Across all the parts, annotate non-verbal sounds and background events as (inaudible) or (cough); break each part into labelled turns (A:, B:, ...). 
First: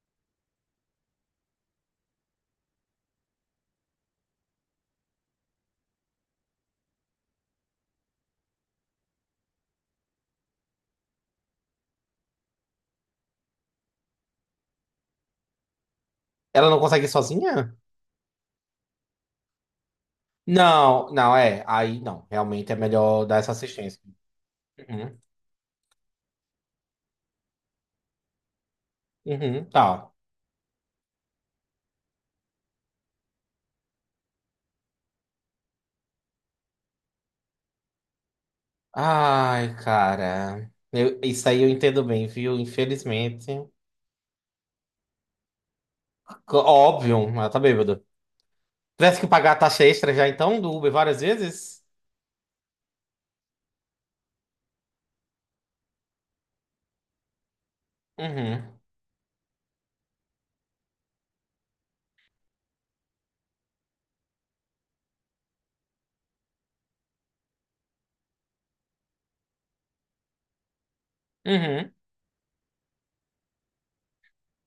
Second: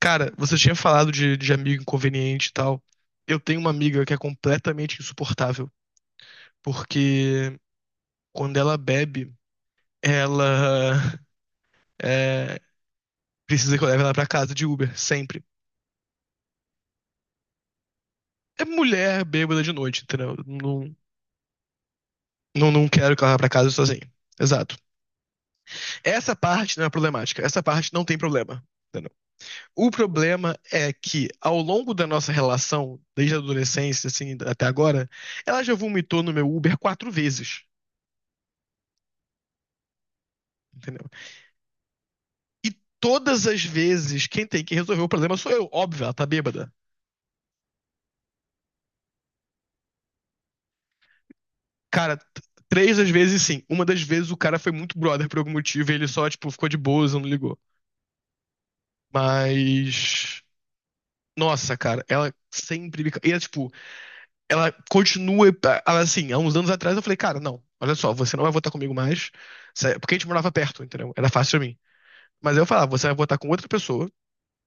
A: Cara, você tinha falado de amigo inconveniente e tal. Eu tenho uma amiga que é completamente insuportável, porque quando ela bebe, ela (laughs) é, precisa que eu leve ela pra casa de Uber, sempre.
B: Ela não consegue ir sozinha?
A: É mulher bêbada de noite, entendeu? Não,
B: Não, não, é. Aí não, realmente é
A: não quero que
B: melhor
A: ela vá
B: dar
A: pra
B: essa
A: casa
B: assistência.
A: sozinha. Exato.
B: Uhum,
A: Essa parte não é problemática. Essa parte não tem problema, entendeu?
B: uhum,
A: O
B: tá.
A: problema é que, ao longo da nossa relação, desde a adolescência, assim, até agora, ela já vomitou no meu Uber quatro vezes,
B: Ai, cara.
A: entendeu?
B: Isso aí eu entendo bem, viu? Infelizmente.
A: Todas as vezes, quem tem que resolver o problema sou eu. Óbvio, ela tá bêbada.
B: Óbvio, ela tá bêbada. Tivesse que pagar a taxa extra já então do Uber várias vezes?
A: Cara, t- três das vezes sim. Uma das vezes o cara foi muito brother por algum motivo e ele só, tipo, ficou de boas, não ligou.
B: Uhum,
A: Mas, nossa, cara, ela sempre me. Ca- e ela, tipo, ela continua. Ela, assim, há uns anos atrás eu falei: cara, não, olha só, você não vai votar comigo mais. Porque a gente morava perto, entendeu? Era fácil pra mim.
B: uhum.
A: Mas aí eu falava: você vai votar com outra pessoa.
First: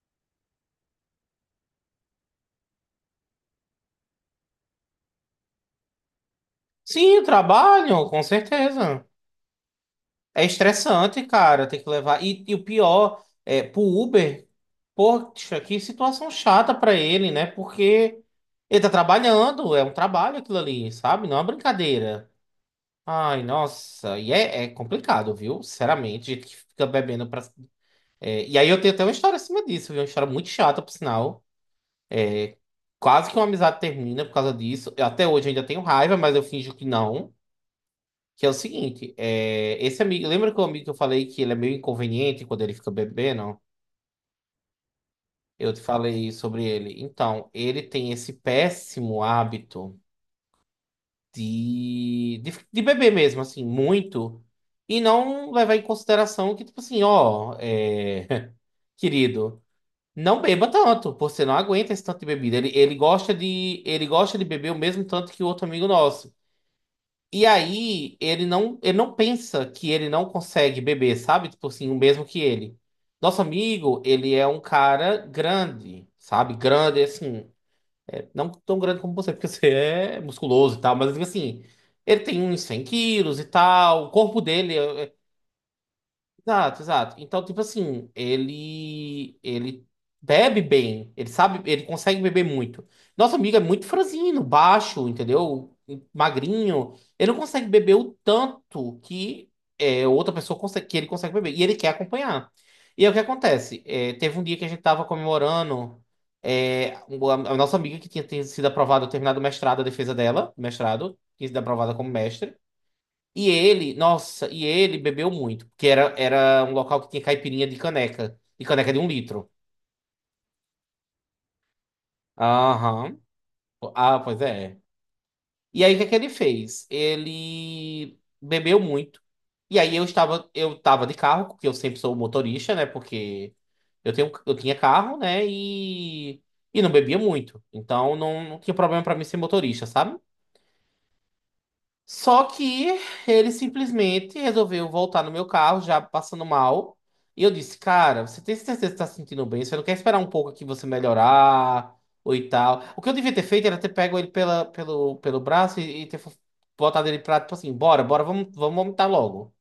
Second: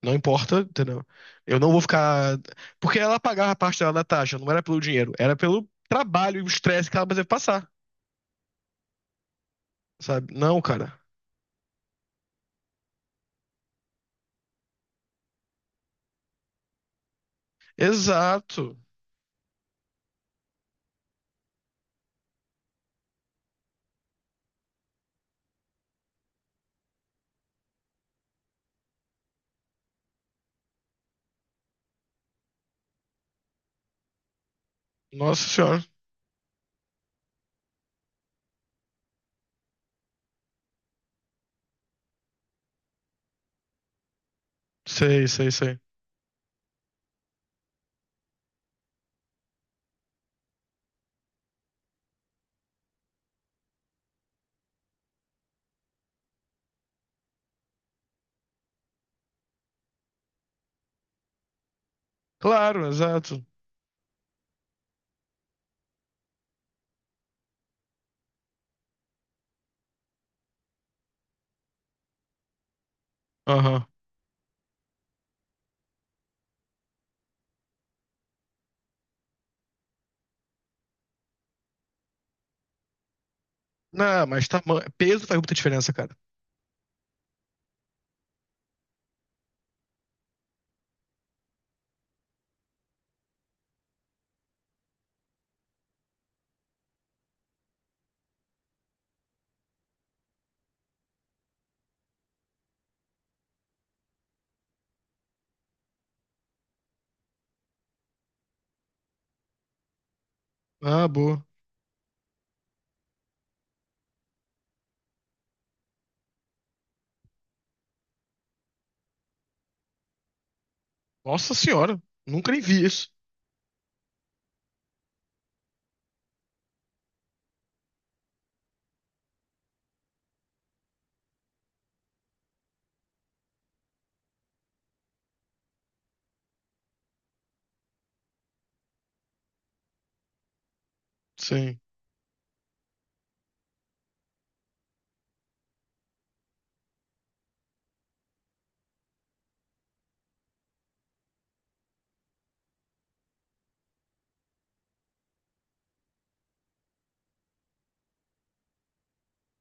A: Não importa, entendeu? Eu não vou ficar. Porque ela pagava a parte dela na taxa, não era pelo dinheiro, era pelo trabalho e o estresse que ela deve
B: Sim,
A: passar,
B: trabalho, com certeza.
A: sabe?
B: É
A: Não, cara.
B: estressante, cara, tem que levar. E o pior é pro Uber, poxa, que situação chata pra ele, né? Porque
A: Exato.
B: ele tá trabalhando, é um trabalho aquilo ali, sabe? Não é uma brincadeira. Ai, nossa, e é complicado, viu? Sinceramente, gente que fica bebendo pra. É, e aí eu tenho até uma história acima disso, viu? Uma história muito chata, por sinal. Quase que uma amizade termina por causa disso. Até
A: Nossa
B: hoje eu ainda
A: senhora.
B: tenho raiva, mas eu finjo que não. Que é o seguinte, esse amigo, lembra que o amigo que eu falei que ele é meio inconveniente quando ele fica bebendo?
A: Sei, sei,
B: Eu
A: sei.
B: te falei sobre ele. Então, ele tem esse péssimo hábito de beber mesmo, assim, muito, e não levar em consideração que, tipo assim, ó, (laughs) querido, não beba tanto, você não aguenta esse tanto de bebida. Ele,
A: Claro,
B: ele gosta
A: exato.
B: de, ele gosta de beber o mesmo tanto que o outro amigo nosso. E aí ele não pensa que ele não consegue beber, sabe? Tipo assim, o mesmo que ele. Nosso
A: Aham.
B: amigo, ele é um cara grande, sabe? Grande, assim, não tão grande como você, porque (laughs) você é musculoso e tal, mas tipo assim, ele tem uns 100 quilos e tal, o
A: Não,
B: corpo
A: mas
B: dele.
A: tamanho. Peso faz muita diferença, cara.
B: Exato, exato. Então, tipo assim, ele bebe bem, ele sabe, ele consegue beber muito. Nosso amigo é muito franzino, baixo, entendeu? Magrinho. Ele não consegue beber o tanto que outra pessoa consegue, que ele consegue beber. E ele quer acompanhar. E aí o que acontece? É, teve um dia que a gente tava comemorando a nossa amiga que tinha sido aprovada, terminado o mestrado, a defesa dela,
A: Ah,
B: mestrado,
A: boa.
B: tinha sido aprovada como mestre. E ele, nossa, e ele bebeu muito, porque era um local que tinha caipirinha de caneca, e caneca de um litro.
A: Nossa senhora. Nunca nem vi isso.
B: Aham. Ah, pois é. E aí, o que é que ele fez? Ele bebeu muito. E aí, eu estava de carro, porque eu sempre sou motorista, né? Porque eu tinha carro, né? E não bebia muito. Então, não, não tinha problema para mim ser motorista, sabe?
A: Sim.
B: Só que ele simplesmente resolveu voltar no meu carro, já passando mal. E eu disse, cara, você tem certeza que está se sentindo bem? Você não quer esperar um pouco aqui você melhorar ou e tal? O que eu devia ter feito era ter pego ele pelo braço e ter botado ele pra, tipo assim, bora, bora, vamos, vamos vomitar logo.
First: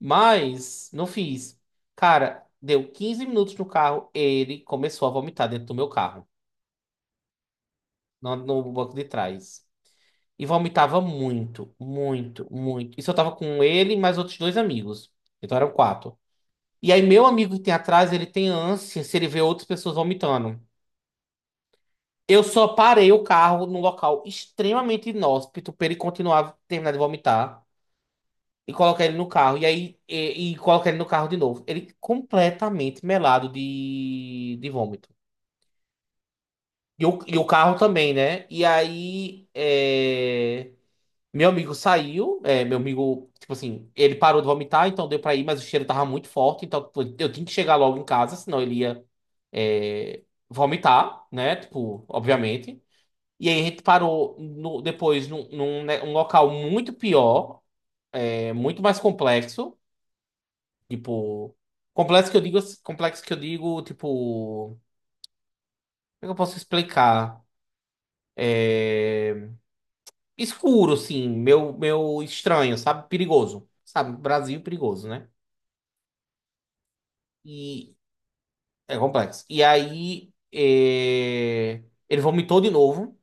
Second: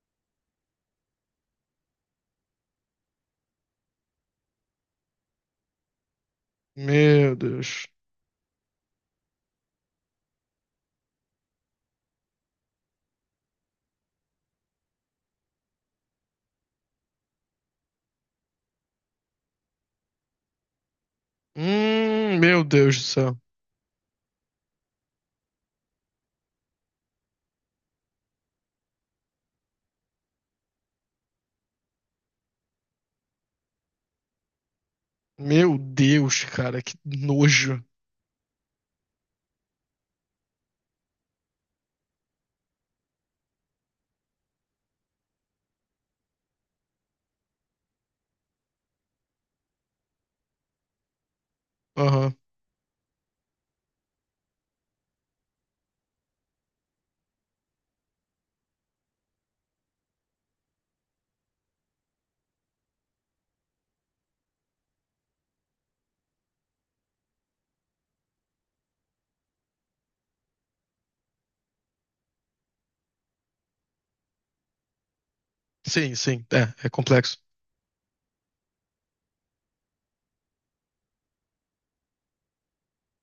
B: Mas não fiz. Cara, deu 15 minutos no carro, ele começou a vomitar dentro do meu carro,
A: Meu Deus.
B: no banco de trás. E vomitava muito, muito, muito. Isso eu tava com ele e mais outros dois amigos. Então eram quatro. E aí, meu amigo que tem atrás, ele tem ânsia se ele vê outras pessoas vomitando. Eu
A: Meu
B: só
A: Deus do
B: parei o
A: céu.
B: carro num local extremamente inóspito pra ele continuar terminar de vomitar e colocar ele no carro. E aí, e colocar ele no carro de novo. Ele completamente melado de vômito.
A: Meu Deus, cara, que
B: E o carro
A: nojo.
B: também, né? E aí. Meu amigo saiu, meu amigo, tipo assim, ele parou de vomitar, então deu pra ir, mas o cheiro tava muito forte, então tipo, eu tinha que chegar logo em casa, senão ele ia, é, vomitar, né? Tipo,
A: Aham.
B: obviamente. E aí a gente parou depois num, né, um local muito pior, muito mais complexo, tipo, complexo que eu digo, complexo que eu digo, tipo, como é que eu posso explicar? É, escuro, assim, meu estranho, sabe? Perigoso. Sabe, Brasil perigoso, né?
A: Sim, sim. É, é complexo.
B: E é complexo. E aí ele vomitou de novo.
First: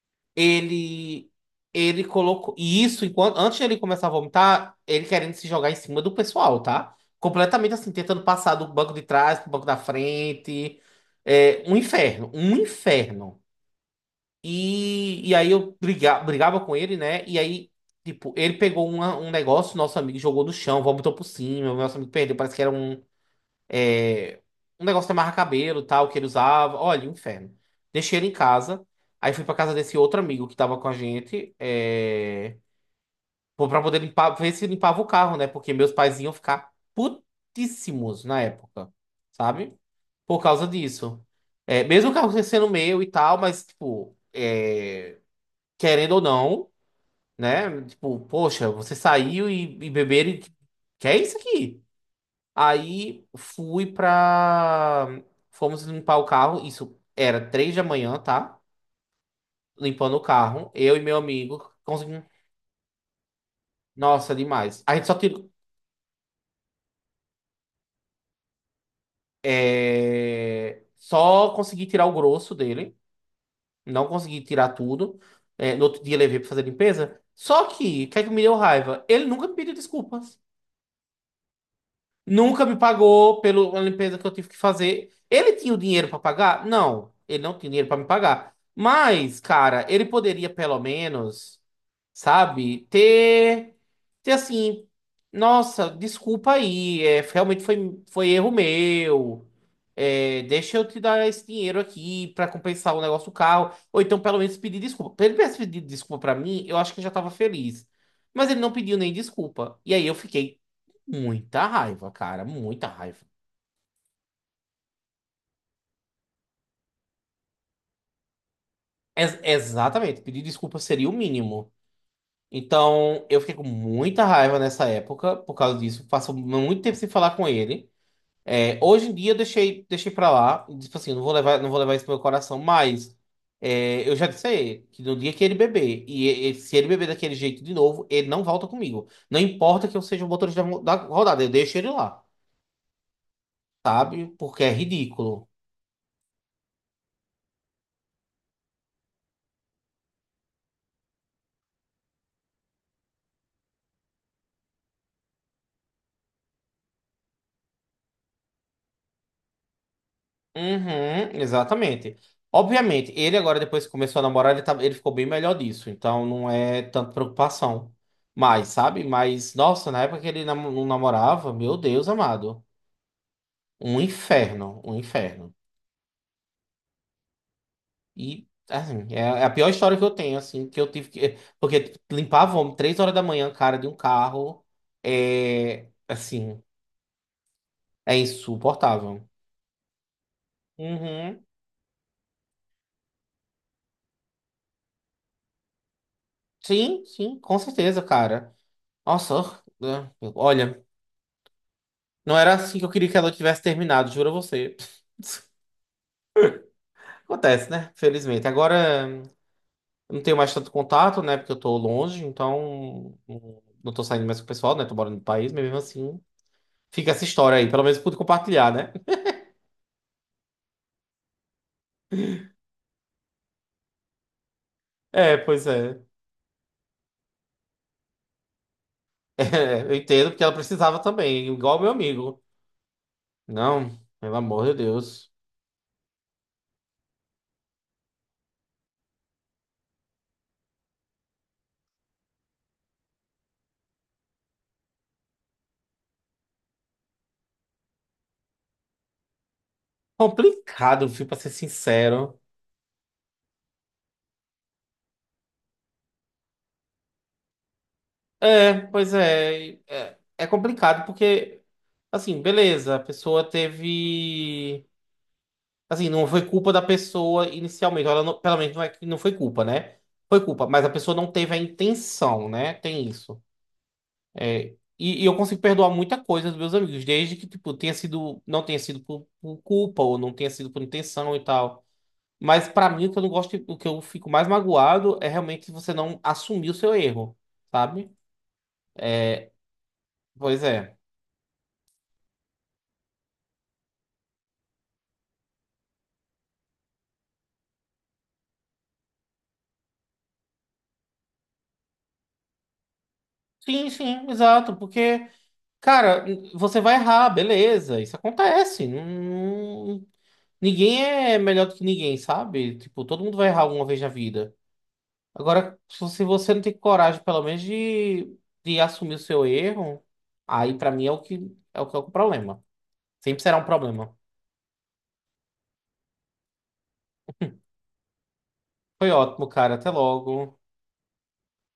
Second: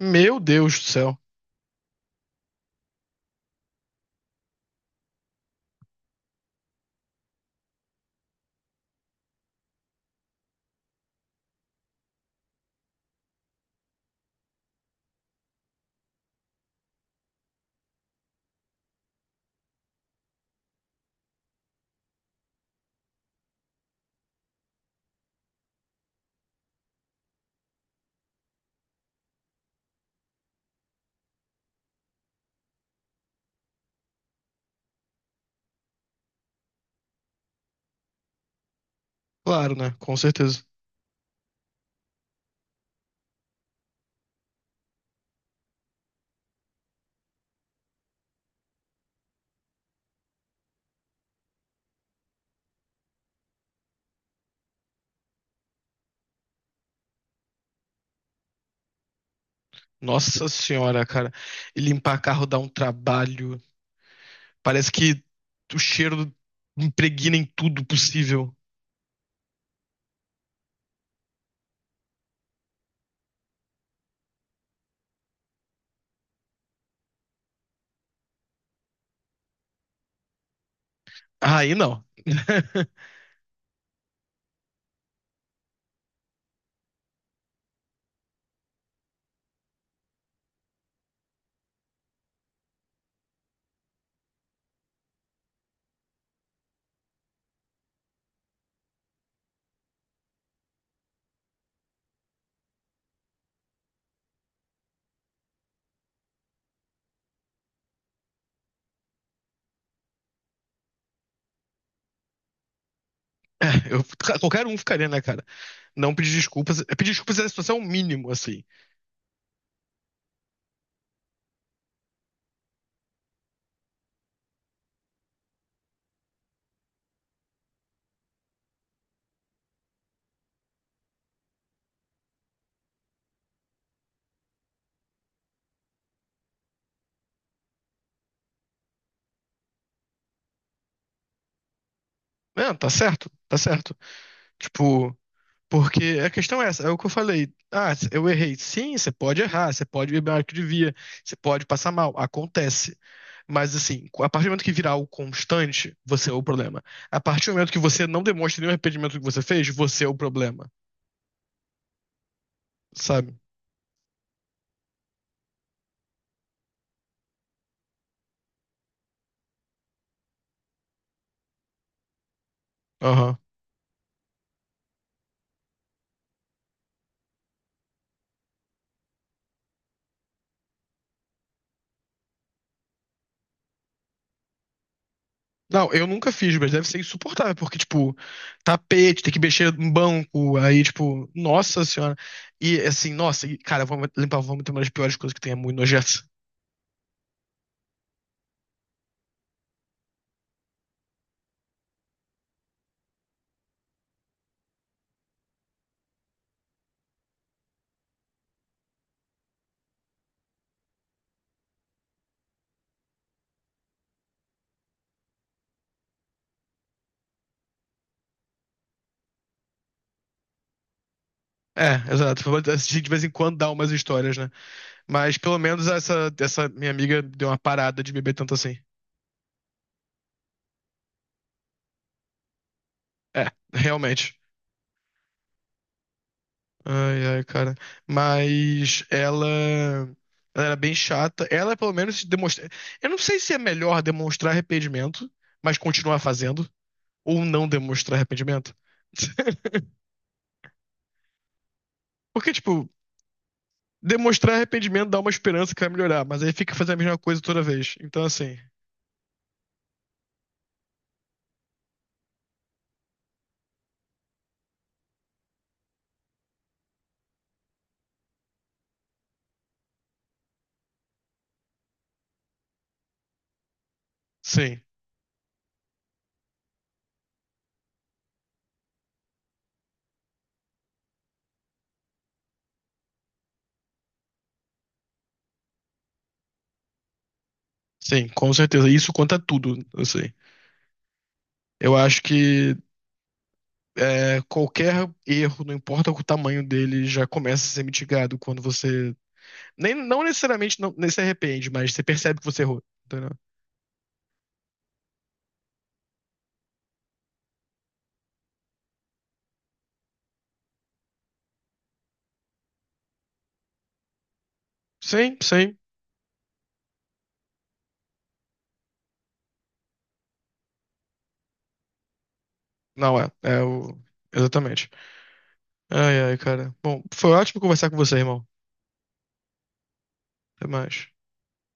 A: Meu Deus do céu.
B: Ele ele colocou e isso enquanto antes de ele começar a vomitar, ele querendo se jogar em cima do pessoal, tá? Completamente assim, tentando passar do banco de trás pro banco da frente. É um inferno, um inferno. E aí eu brigava com ele, né? E aí, tipo, ele pegou um negócio, nosso amigo jogou no chão, vomitou por cima, o nosso amigo perdeu, parece que era um negócio de amarrar cabelo, tal, que ele usava. Olha, inferno. Deixei ele em casa. Aí fui pra casa desse outro amigo que tava com a gente. Pô, pra poder limpar, ver se limpava o carro, né? Porque meus pais iam ficar putíssimos na época, sabe?
A: Claro, né? Com
B: Por
A: certeza.
B: causa disso. Mesmo o carro sendo meu e tal, mas, tipo, querendo ou não, né? Tipo, poxa, você saiu e beberam. Que é isso aqui? Aí fui pra. Fomos limpar o carro. Isso era 3 da manhã, tá? Limpando o
A: Nossa
B: carro. Eu e
A: senhora,
B: meu
A: cara.
B: amigo
A: E limpar
B: conseguimos.
A: carro dá um trabalho.
B: Nossa, demais.
A: Parece
B: A gente só
A: que
B: tirou.
A: o cheiro impregna em tudo possível.
B: Só consegui tirar o grosso dele. Não consegui tirar tudo. É, no outro dia levei pra fazer limpeza. Só que, o que é que me deu raiva? Ele nunca me pediu desculpa.
A: Aí não.
B: Nunca me
A: (laughs)
B: pagou pela limpeza que eu tive que fazer. Ele tinha o dinheiro para pagar? Não, ele não tinha dinheiro para me pagar. Mas, cara, ele poderia pelo menos, sabe, ter assim, nossa, desculpa aí, realmente foi erro meu. É, deixa eu te dar esse dinheiro aqui para compensar o negócio do carro. Ou então, pelo menos, pedir desculpa. Pra Ele tivesse pedido desculpa para mim, eu acho que eu já tava feliz. Mas ele não pediu nem desculpa. E aí eu fiquei. Muita raiva, cara, muita raiva.
A: É, qualquer um ficaria, né, cara? Não pedir desculpas. É, pedir desculpas é a situação mínimo, assim.
B: Exatamente, pedir desculpa seria o mínimo. Então, eu fiquei com muita raiva nessa época por causa disso. Passo muito tempo sem falar com ele. É, hoje em dia eu deixei pra lá. Tipo assim, não vou levar isso pro meu coração, mas eu já disse a ele que no dia que ele beber, se ele beber daquele jeito de novo, ele não volta comigo. Não importa que eu seja o motorista da rodada, eu deixo ele lá,
A: É, tá certo, tá certo.
B: sabe? Porque é
A: Tipo.
B: ridículo.
A: Porque a questão é essa, é o que eu falei. Ah, eu errei. Sim, você pode errar, você pode beber mais do que devia, você pode passar mal, acontece. Mas assim, a partir do momento que virar algo constante, você é o problema. A partir do momento que você não demonstra nenhum arrependimento do que você fez, você é o problema,
B: Uhum, exatamente. Obviamente,
A: sabe?
B: ele agora, depois que começou a namorar, ele, tá, ele ficou bem melhor disso. Então não é tanto preocupação. Mas, sabe? Mas, nossa, na época que ele não namorava, meu Deus amado.
A: Aham.
B: Um inferno, um inferno. E, assim, é a pior história que eu tenho, assim, que eu tive que. Porque tipo, limpar vômito 3 horas da manhã, cara, de um carro.
A: Não, eu nunca fiz,
B: Assim,
A: mas deve ser insuportável, porque, tipo,
B: é
A: tapete,
B: insuportável.
A: tem que mexer em banco, aí, tipo,
B: Uhum.
A: nossa senhora. E, assim, nossa, e, cara, vamos limpar, vamos ter uma das piores coisas que tem, é muito nojento.
B: Sim, sim, com certeza, cara. Nossa, ah, olha. Não era assim que eu queria que ela tivesse terminado, juro a você. (laughs) Acontece, né? Felizmente. Agora eu não tenho mais tanto contato, né? Porque eu tô longe, então não tô saindo mais com o pessoal, né? Tô morando no país, mas mesmo assim fica essa história aí. Pelo menos pude compartilhar, né? (laughs)
A: É, exato. Vou assistir de vez em quando dá umas histórias, né? Mas
B: É,
A: pelo
B: pois
A: menos
B: é. (laughs)
A: essa, essa minha amiga deu uma parada de beber tanto assim.
B: É, eu entendo porque ela precisava também, igual meu amigo.
A: É,
B: Não, pelo
A: realmente.
B: amor de Deus.
A: Ai, ai, cara. Mas ela. Ela era bem chata. Ela, pelo menos, se demonstra. Eu não sei se é melhor demonstrar arrependimento, mas continuar fazendo, ou não demonstrar arrependimento. (laughs)
B: Complicado, viu, pra ser sincero.
A: Porque, tipo, demonstrar arrependimento dá uma esperança que vai melhorar, mas aí fica fazendo a mesma coisa toda vez. Então, assim,
B: É, pois é. É complicado porque, assim, beleza, a pessoa teve. Assim, não foi culpa da pessoa inicialmente. Ela pelo menos não é que não foi culpa, né? Foi culpa, mas a pessoa não teve a intenção, né? Tem isso. É,
A: sim,
B: e eu consigo perdoar muita coisa dos meus amigos, desde que, tipo, não tenha sido por culpa ou não tenha sido por intenção e tal. Mas pra mim, o que eu não gosto, o que eu fico mais magoado é realmente você não assumir o seu erro, sabe?
A: sim, com certeza. Isso conta tudo, assim.
B: Pois é.
A: Eu acho que é, qualquer erro, não importa o tamanho dele, já começa a ser mitigado quando você. Nem, não necessariamente não, nem se arrepende, mas você percebe que você errou. Entendeu?
B: Sim, sim, exato, porque, cara, você vai errar, beleza, isso acontece. Não, ninguém é melhor do que ninguém, sabe? Tipo, todo mundo vai errar alguma vez na vida.
A: Sim, sim.
B: Agora, se você não tem coragem, pelo menos, de, assumir o seu erro, aí pra mim é o que é o problema.
A: Não é.
B: Sempre será
A: É
B: um
A: o.
B: problema.
A: Exatamente. Ai, ai, cara. Bom, foi ótimo conversar com você, irmão.
B: Foi ótimo, cara. Até logo.
A: Até mais.